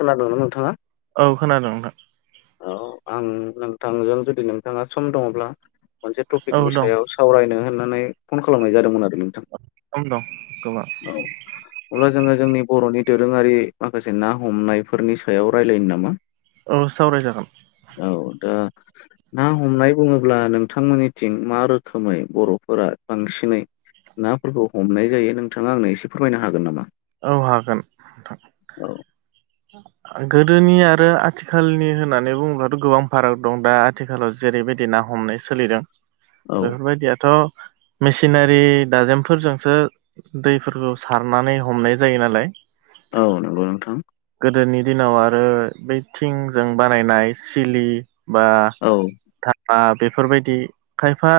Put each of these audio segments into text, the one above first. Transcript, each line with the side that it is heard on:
left: खोनादोंना नोंथाङा?
right: औ खोनादों नोंथां।
left: औ आं नोंथांजों जुदि नोंथाङा सम दङब्ला मोनसे
right: औ
left: टपिकनि
right: दं
left: सायाव सावरायनो होननानै फन खालामनाय जादोंमोन आरो नोंथां।
right: सम दं गोबां।
left: औ। अब्ला जोङो जोंनि बर'नि दोरोङारि माखासे ना हमनायफोरनि सायाव रायलायनो नामा?
right: औ सावरायजागोन।
left: औ दा ना हमनाय बुङोब्ला नोंथांमोननिथिं मा रोखोमै बर'फोरा बांसिनै नाफोरखौ हमनाय जायो नोंथाङा आंनो एसे फोरमायनो हागोन नामा?
right: औ हागोन
left: औ
right: नोंथां। गोदोनि आरो आथिखालनि होननानै बुङोबाथ' गोबां फाराग दं दा आथिखालाव जेरैबायदि ना हमनाय सोलिदों
left: औ
right: बेफोरबायदियाथ' मेसिनारि दाजेमफोरजोंसो दैफोरखौ सारनानै हमनाय जायो नालाय।
left: औ नंगौ नोंथां।
right: गोदोनि दिनाव आरो बै थिंजों बानायनाय सिलि बा
left: औ
right: दा बेफोरबायदि खायफा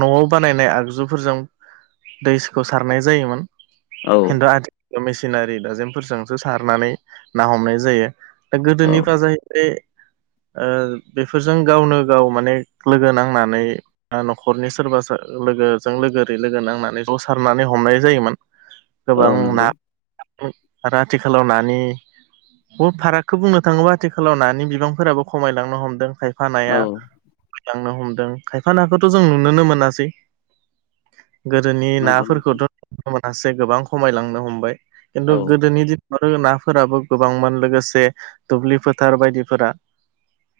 right: न'आव बानायनाय आगजुफोरजों दैखौ सारनाय जायोमोन
left: औ
right: खिन्थु आथिखाल मेसिनारि दाजिमफोरजोंसो सारनानै ना हमनाय जायो। दा
left: औ
right: गोदोनिफ्रा जाहैबाय ओ बेफोरजों गावनो गाव माने लोगो नांनानै न'खरनि सोरबा लोगोजों लोग ओरि लोगो नांनानै ज सारनानै हमनाय जायोमोन
left: [inaudible]
right: गोबां ना
left: नंगौ
right: आरो आथिखालाव नानि फारागखौ बुंनो थाङोबा आथिखालाव नानि बिबांफोराबो खमायलांनो हमदों खाय
left: औ
right: खायफानायानो हमदों खायफानायाखौथ' जों नुुनोनो मोनासै। गोदोनि
left: नंगौ नोंथां
right: नाफोरखौथ' नुनो मोनासै गोबां खमायलांनो हमबाय खिन्थु
left: औ
right: जोंनि दिनाव आरो नाफोराबो गोबांमोन लोगोसे दुब्लि फोथार बायदिफोरा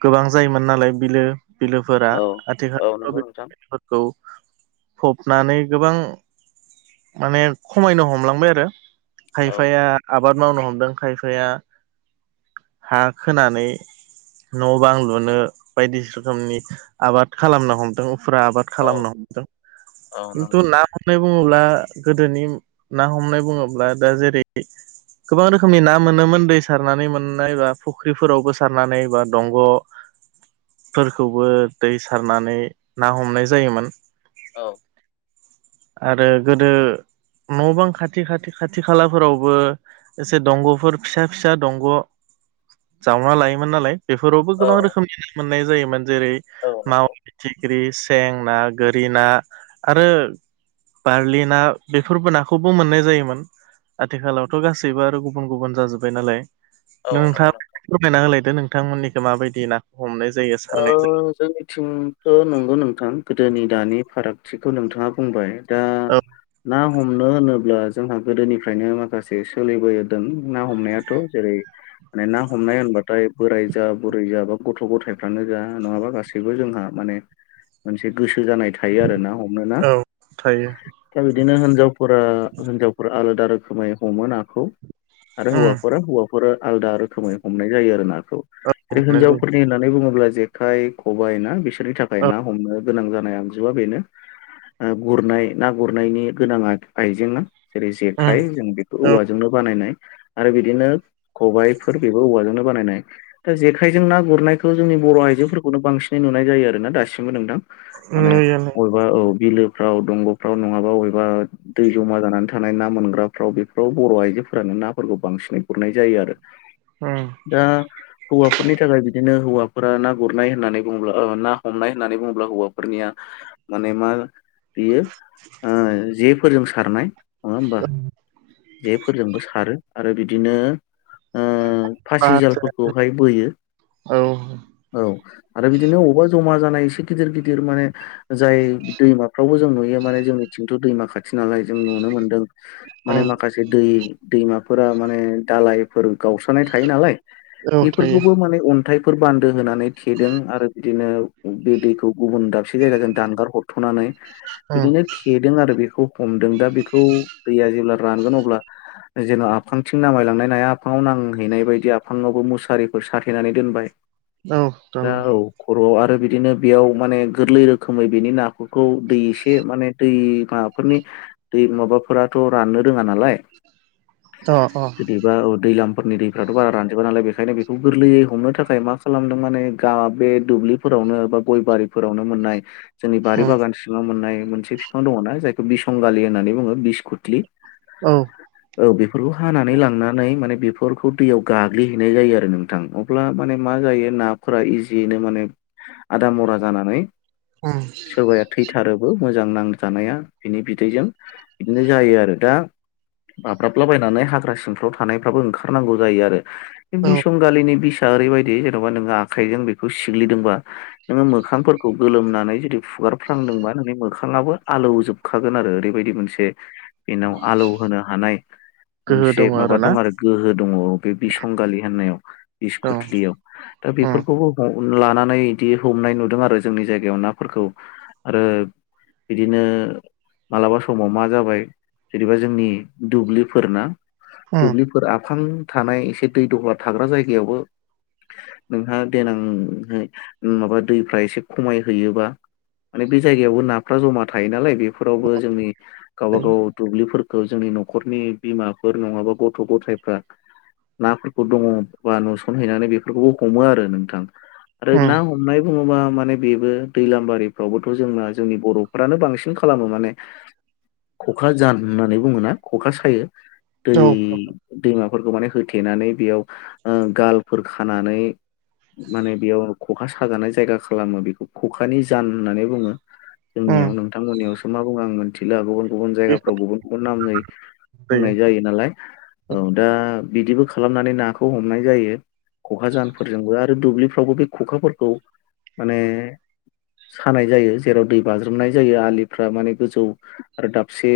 right: गोबां जायोमोन नालाय बिलो बिलोफोरा
left: औ औ नंगौ
right: आथिखाल
left: नोंथां
right: खौ फबनानै गोबां माने खमायनो हमलांबाय आरो
left: औ
right: खायाया आबाद मावनो हमदों खायफाया हा खोनानै न' बां लुनो बायदिसि रोखोमनि आबाद खालामनो हमदों उफुर्रा आबाद
left: औ
right: न
left: औ
right: खथु
left: नंगौ
right: नाम हमनाय बुङोब्ला गोदोनि ना हमनाय बुङोब्ला दा जेरै गोबां रोखोमनि ना मोनोमोन दै सारनानै मोननाय बा फुख्रिफोरावबो सारनानै बबा दंग'
left: [inaudible]
right: फोरखौबो दै सारनानै ना हमनाय जायोमोन।
left: औ
right: आरो गोदो न' बां खाथि खाथि खाथि खाला फोरावबो एसे दंग'फोर फिसा फिसा दंग' जावना लायोमोन नालाय बेफोरावबो
left: औ
right: गोबां रोखोमनि मोननाय जायोमोन जेरै
left: औ
right: माव
left: नंगौ
right: फिथिख्रि सें ना गोरि ना आरो बारलि ना बेफोरबो नाखौबो मोननाय जायोमोन आथिखालावथ' गासैबो आरो गुबुन गुबुन जाजोब्बाय नालाय
left: औ नंगौ
right: नोंथां
left: नों
right: फोरमायना होलायदो नोंथांमोननिखौो माबायदि ना
left: अ जों ंथ' नंगौ नोंथां गोदोनि दानि फारागथिखौ नोंथाङा बुंबाय दा
right: औ
left: ना हमनो होनोब्ला जोंहा गोदोनिफ्रायनो माखासे सोलिबोदों ना हमनायाथ' जेरै माने ना हमनाय होनबाथाय बोराय जा बुरै जा बा गथ' गथाय ानो जा नङाबा गासैबो जोंहा माने मोनसे गोसो जानायायो थायो आरो ना हमनो ना
right: औ थायो
left: दा बिदिनो हिनजावफोरा हिनजावफोरा आलादा रोखोमै हमो नाखौ आरो
right: उम
left: हौवाफोरा हौवाफोरा आलादा रोखोमै हमनाय जायो आरो नाखौ जै
right: हमनाय जायो
left: हिनजावफोरनि होननानै बुङो अब्ला जेखाय खबाइ ना बिसोरनि थाखाय
right: औ
left: ना हमनो गोनां जानाय आगजुआ बेनो गुरनाय ना गुरनायनि गोनां आइजेंआ सेर स खाय
right: उम
left: जम औवाजोंनो बानायनाय आरो बिदिनो खबाइफोर बेबो औवाजोंनो बानायनाय दा जेखायजों ना गुरनायखौ जोंनि बर' आइजोफोरखौनो बांसिनै नुनाय जायो आरोना दासिमबो नोंथां
right: औ
left: माने
right: नुयो नु
left: बबा औ बिलोफ्राव दंग'फ्राव नङाबा बबेबा दै जमा जानानै थानाय ना मोनग्राफ्राव बेफोराव बर' आइजोफोरानो नाफोरखौ बांसिनै गुरनाय जायो आरो [inaudible]
right: उम
left: दा हौवाफोरनि थाखाय बिदिनो हौवा ओ ना' गुरनाय होननानै बुङोब्ला ओ ना' हमनाय होननानै बुङोब्ला हौवाफोरनिया माने मा बियो ओ जेफोरजों सारनाय नङा होमबा। जेफोरजोंबो सारो आरो बिदिनो ओ फासि
right: आसा
left: जालफोरखौहाय बोयो
right: [inaudible] औ।
left: औ आरो बिदिनो अबावबा जमा जानाय एसे गिदिर गिदिर माने जाय दैमाफ्रावबो जों नुयो माने जोंनिथिंथ' दैमा खाथि थिनालाय जों नुनो मोनदों माने
right: उम
left: माखासे दै दैमाफोरा माने दालाय गावस्रनाय थायो नालाय
right: औ थायो
left: बेफोरखौबो माने बेफोर बान्दो होनानै थेदों आरो बिदिनो बे दैखौ गुब दसे बिदिनो जों दानगार हरथ'नानै
right: उम
left: बिदिनो थेदों आरो बेखौ हमदों दा बेखौ दैया जेब्ला रानगोन अब्ला जेन' आफांथिं नामायलांनाय नाया आफाङाव नांहैनाय बायदि आफाङावबो मुसारिफोर साथेनानै दोनबाय।
right: औ।
left: दा
right: दङ अ
left: औ खर'आव आरो बिदिनो बेयाव माने गोरलै रोखोमै बेनि ना खौ दै एसे माने दै माफोरनि दै माबाफोराथ' राननो रोङा नालाय।
right: अ अ‌।
left: जदिबाओ दैलामफोरनि दैफ्राथ' बारा रानजोबा नालाय बेखायनो बेखौ गोरलैयै हमनो थाखाय मा मा खालामदों माने गा बे दुब्लिफोरावनो बा गय' बारिफोरावनो मोननाय जोंनि बारि
right: उम
left: बागान सिंआव मोननाय मोनसे बिफां दङना जायखौ बिसंगालि होननानै बुङो बिसकुथ्लि
right: औ
left: औ बेफोरखौ हानानै लांनानै माने बेफोरखौ दैयाव गाग्लिहैनाय जायो आरो नोंथां अब्ला माने मा जायो नाफोरा इजियैनो माने आदा मरा जानानै
right: उम
left: सोरबाया थैथारोबो मोजां नांजानाया बिनि बिदैजों बिदिनो जायो आरो। दा बाब्राबलाबायनानै हाग्रा सिंफ्राव थानायफ्राबो ओंखारनांगौ जायो आरो। बे
right: औ
left: बिसं गालिनि बिसा ओरैबायदि जेन'बा नोङो आखाइजों बेखौ सिग्लिदोंबा नोङो मोखांफोरखौ गोलोमनानै जुदि फुगारफ्रांदोंबा नोंनि मोखाङाबो आलौजोब खागोन आरो ओरैबायदि मोनसे बेनाव आलौ होनो हानाय
right: गोहो
left: मोनसे
right: दङ
left: माबा
right: ना
left: दं आरो गोहो दङ बे बिसंगालि होननायाव
right: औ
left: बिसकुथलियाव। दा
right: उम
left: बेफोरखौबो हम लानानै इदि हमनाय नुदों आरो जोंनि जायगायाव नाफोरखौ। आरो बिदिनो मालाबा समाव मा जाबाय जेनेबा जोंनि दुब्लिफोरना
right: उम
left: दुब्लिफोर आफां थानाय एसे दै दहला थाग्रा जायगायावबो नोंहा देनांहाय माबा दैफ्रा एसे खमायहैयोबा माने बे जायगायावबो नाफ्रा ज'मा थायो नालाय बेफोरावबो जोंनि गावबा गाव दुब्लिफोरखौ जोंनि न'खरनि बिमाफोर नङाबा गथ' गथायफ्रा नाफोरखौ दङ बा नुसनहैनानै बेफोरखौबो हमो आरो नोंथां। आरो
right: उम
left: ना हमनाय बुङोबा माने बेबो दैलामबारिफ्रावबोथ' जोंना जोंनि बर'फ्रानो बांसिन खालामो माने। ख'खा जान होननानै बुङोना ख'खा सायो। दै
right: औ
left: दैमाफोरखौ माने होथेनानै बेयाव ओ गालफोर खानानै माने बेयाव ख'खा साजानाय जायगा खालामो बेखौ ख'खानि जान होननानै बुङो
right: उम
left: जोंनियाव। नोंथांमोननियावसो मा बुङो आं मि थिला गुबुन गुबुन
right: बेखौ
left: जायगाफ्राव गुबुन गुबुन नामै बुंनाय जायो नालाय। औ' दा बिदिबो खालामनानै नाखौ हमनाय जायो। ख'खा जाहानफोरजोंबो आरो दुब्लिफ्रावबो बे ख'खाफोरखौ माने सानाय जायो। जेराव दै बाज्रोमनाय जायो आलिफ्रा माने गोजौ आरो दाबसे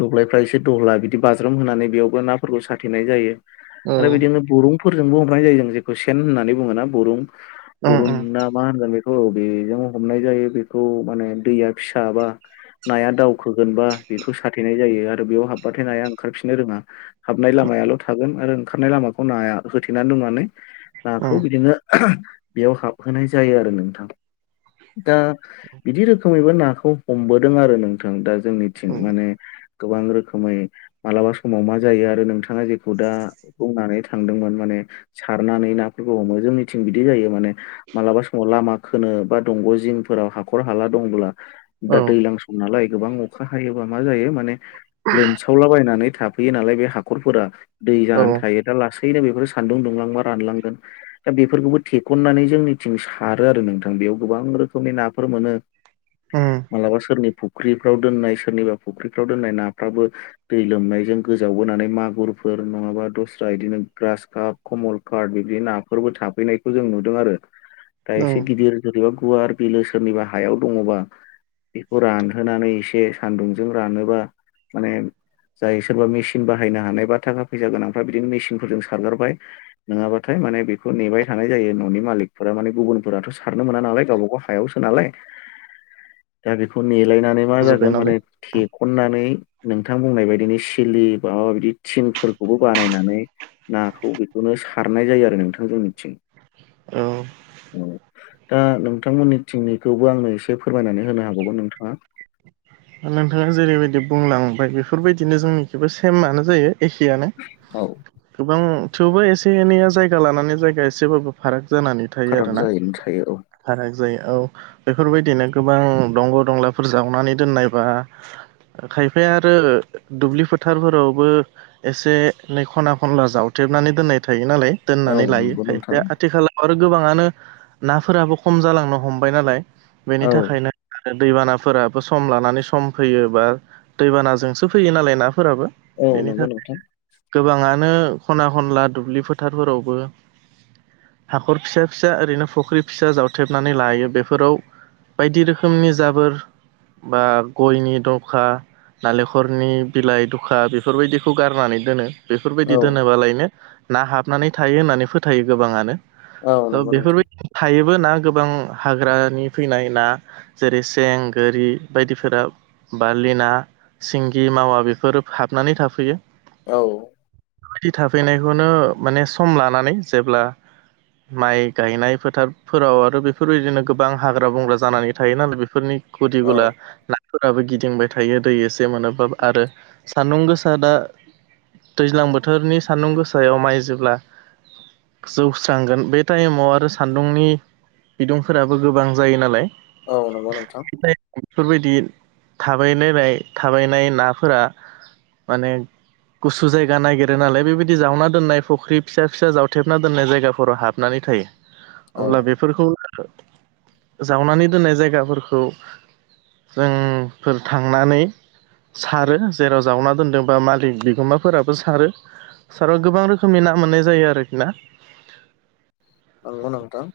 left: दब्लायफ्रा एसे दहला बिदि बाज्रोम होनानै बेयावबो नाफोरखौ साथेनाय जायो।
right: औ
left: आरो बिदिनो बरुंफोरजोंबो हमनाय जायो जों जेखौ सेन होननानै बुङोना बरुं।
right: उम
left: अरुन
right: उम
left: ना मा होनगोन बेखौ बेेजों हमनाय जायो बेखौ माने दैया फिसाबा नाया दावखोगोनबा बेखौ साथेनाय जायो आरो बेयाव हाबबाथाय नाया ओंखारफिननो रोङा। हाबनाय लामायाल' थागोन आरो ओंखारनाय लामाखौ नाया होथे नानै दोननानै नाखौ
right: उम
left: बिदिनो बेयाव हाबहोनाय जायो आरो नोंथां दा बिदि रोखोमैबो नाखौ हमबोदों आरो नोंथां दा जोंनिथिं माने गोबां रोखोमै मालाबा समाव मा जायो आरो नोंथाङा जेखौ दा बुंनानै थांदोंमोन माने सारनानै नाफोरखौ हमो जोंनिथिं बिदि जायो माने। मालाबा स'माव लामा खोनो बा दंग' जिंफोराव हाखर- हाला दंब्ला दा
right: औ
left: दैज्लां सम नालाय गोबां अखा हायोबा मा जायो माने लोमसावला बायनानै थाब हैयो नालाय बे हाखरफोरा दै जानानै
right: औ
left: थायो दा लासैनो बेफोर सान्दुं दुंलांबा रानलांगोन बे दा बेफोरखौबो थेखननानै जोंनिथिं सारो आरो नोंथां बेयाव गोबां रोखोमनि नाफोर मोनो। [unintelligible]
right: होम
left: मालाबा सोरनि फुख्रिफ्राव दोननाय सोरनिबा फुख्रिफ्राव दोननाय नाफ्राबो दै लोमनायजों गोजावबोनानै मागुरफोर नङाबा दस्रा बिदिनो ग्रास काप कमल करद बिबदि नाफोरबो थाफैनायखौ जों नुदों आरो दा
right: औ
left: एसे गिदिर जेरैबा गुवार बिलो सोरनिबा हायाव दङबा बेखौ रानहोनानै एसे सान्दुंजों रानोबा माने जाय सोरबा मेसिन बाहायनो हानाय बा थाखा फैसा गोनांफ्रा बिदिनो मेसिनफोरजों सारगारबाय नङाबाथाय माने बेखौ नेबाय थानाय जायो न'नि मालिकफोरा माने गुबुनफोराथ' सारनो मोना नालाय गावबागाव हायावसो नालाय दा बेखौ नेलायनानै मा
right: जाजोब्बाय
left: जागोन
right: नालाय
left: माने थेखननानै नोंथां बुंनाय बायदिनो सिलि माबा बिदि थिं फोरखौबो बानायनानै नाखौ बेखौनो सारनाय जायो आरो नोंथां जोंनिथिं
right: औ
left: औ दा नोंथांमोननि थिंनिखौबो आंनो एसे फोरमायनानै होनो हाबावगोन नोंथाङा
right: नोंथाङा जेरैबायदि बुंलांबाय बेफोरबायदिनो जोंनिखिबो सेमआनो जायो एखेयानो
left: औ
right: गोबां थेवबो एसे एनैया जायगा लानानै जायगा एसेबाबो फाराग जानानै थायो
left: फाराग
right: आरोना
left: जायैनो थायो औ
right: फाराग जायो औ बेफोरबायदिनो गोबां दंग' दंला फोर जावनानै दोननायबा खायफाया आरो दुब्लि फोथार‌ फोरावबो एसे एनै खना खनला जावथेबनानै दोननाय थायो नालाय
left: औ
right: दोननानै लायो
left: नंगौ नोंथां
right: खायफाया आथिखालाव आरो गोबाङानो नाफोराबो खम जालांनो हमबाय नालाय बेनि
left: औ
right: थाखायनो आरो दैबानाफोराबो सम लानानै सम फैयो बा दैबानाजोंसो फैयो नालाय नाफोराबो
left: औ
right: बेनि
left: नंगौ
right: थाखाय
left: नोंथां
right: गोबाङानो खना खनला दुब्लि फोथारफोरावबो हाखर फिसा फिसा ओरैनो फुख्रि फिसा जावथेबनानै लायो बेफोराव बायदि रोखोमनि जाबोर बा गयनि दखा नालेंखरनि बिलाइ दुखा बेफोरबायदिखौ गारनानै दोनो बेफोरबायदि
left: औ
right: दोनोबालायनो ना हाबनानै थायो होननानै फोथायो
left: औ
right: गोबाङानो
left: नंगौ
right: बेफोर
left: नोंथां
right: बायदि थायोबो ना गोबां हाग्रानि फैनाय ना जेरै सें गोरि बायदिफोरा बालिना सिंगि मावा बेफोर हाबनानै थाफैयो
left: औ
right: बेबायदि थाफैनायखौनो माने सम लानानै जेब्ला माइ गायनाय फोथारफोराव आरो बेफोरबायदिनो गोबां हाग्रा बंग्रा जानानै थायो नालाय बेफोरनि गुदि
left: औ
right: गुला फोराबो गिदिंबाय थायो दै एसे मोनोब्ला आरो सान्दुं गोसा दा दैज्लां बोथोरनि सान्दुं गोसायाव माइ जोब्ला जौस्रांगोन बे टाइमाव आरो सान्दुंनि बिदुंफोराबो गोबां जायो नालाय
left: औ नंगौ नोंथां
right: बेफोरबायदि थाबायलायनाय थाबायनाय नाफोरा माने गुसु जायगा नागिरो नालाय बेबायदि जावना दोननाय फुख्रि फिसा फिसा जावथेबना दोननाय जायगाफोराव हाबनानै थायो।
left: [inaudible]
right: अब्ला बेफोरखौ जावनानै दोननाय जायगाफोरखौ जोंफोर थांनानै सारो जेराव जावना दोन्दों बा मालिक बिगोमाफोराबो सारो साराव गोबां रोखोमनि ना मोननाय जायो आरोखि ना
left: नंगौ नोंथां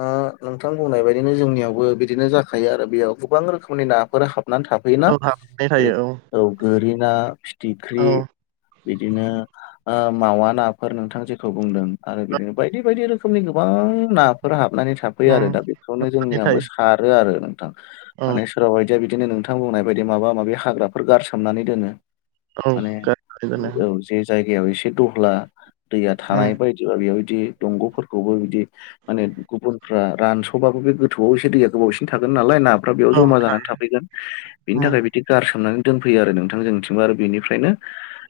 left: आ नोंथां बुंनाय बायदिनो जोंनियावबो बिदिनो जाखायो आरो बेयाव गोबां रोखोमनि नाफोर हाबनानै था फैयोना
right: औ हाबनानै
left: जेरै
right: थायो
left: औ गोरि ना
right: औ
left: फिथिख्रि
right: उम
left: बिदिनो ओ मावा नाफोर नोंथां जेखौ बुंदों आरो बिदिनो बायदि बायदि रोखोम- रोखोमनि गोबां नाफोर हाबनानै था थाफैयो आरो दा बेखौनो
right: हाबनानै
left: जोंनियाबो
right: थायो
left: सारो आरो नोंथां
right: औ
left: माने सोरबा बायदिया बिदिनो नोंथां बुंनाय बायदि माबा माबि हाग्राफोर गारसोमनानै दोनो
right: औ
left: माने
right: गारनानै दोनो
left: औ जे जायगायाव एसे दहला दैया
right: उम
left: थानाय बायदि बेयावदि दंग'फोर खौबो बिदि माने गुबुनफ्रा रानस'बाबो बे गोथौआव एसे दैया गोबावसिन थागोन नालाय ना फ्रा बेयाव
right: औ
left: जमा जानानै
right: थायो
left: थाफैगोन बिनि
right: उम
left: थाखाय बि गारसोमनानै दोनफैयो आरो नोंथां जोंनिथिं आरो बेनिफ्रायनो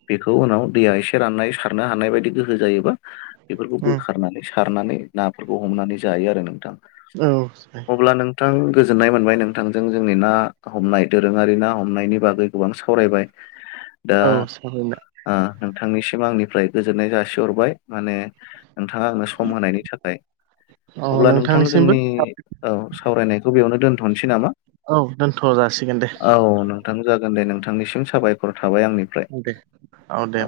left: बेखौ उनाव दैया एसे राननाय सारनो हानाय बायदि गोहो जायोबा बेफोरखौ
right: उम
left: बोखारनानै सारनानै नाफोरखौ हमनानै जायो आरो नोंथां
right: औ
left: अब्ला नों थां गोजोननाय मोनबाय नोंथांजों जोंनि ना हमनाय दोरोङारि ना हमनायनि बागै गोबां सावरायबाय दा
right: औ साबायना
left: नोंथांनिसिम आंनिफ्राय गोजोननाय जासिहरबाय माने नोंथाङा आंनो सम होनायनि थाखाय
right: औ
left: अब्ला नोंथां
right: नोंथांनिसिमबो
left: जोंनि औ सावरायनायखौ बेयावनो दोनथ'नोसै नामा
right: औ दोनथ' जासिगोन दे
left: औ नोंथां जागोन दे नोंथांनिसिम साबायखर थाबाय आंनिफ्राय
right: औ दे औ दे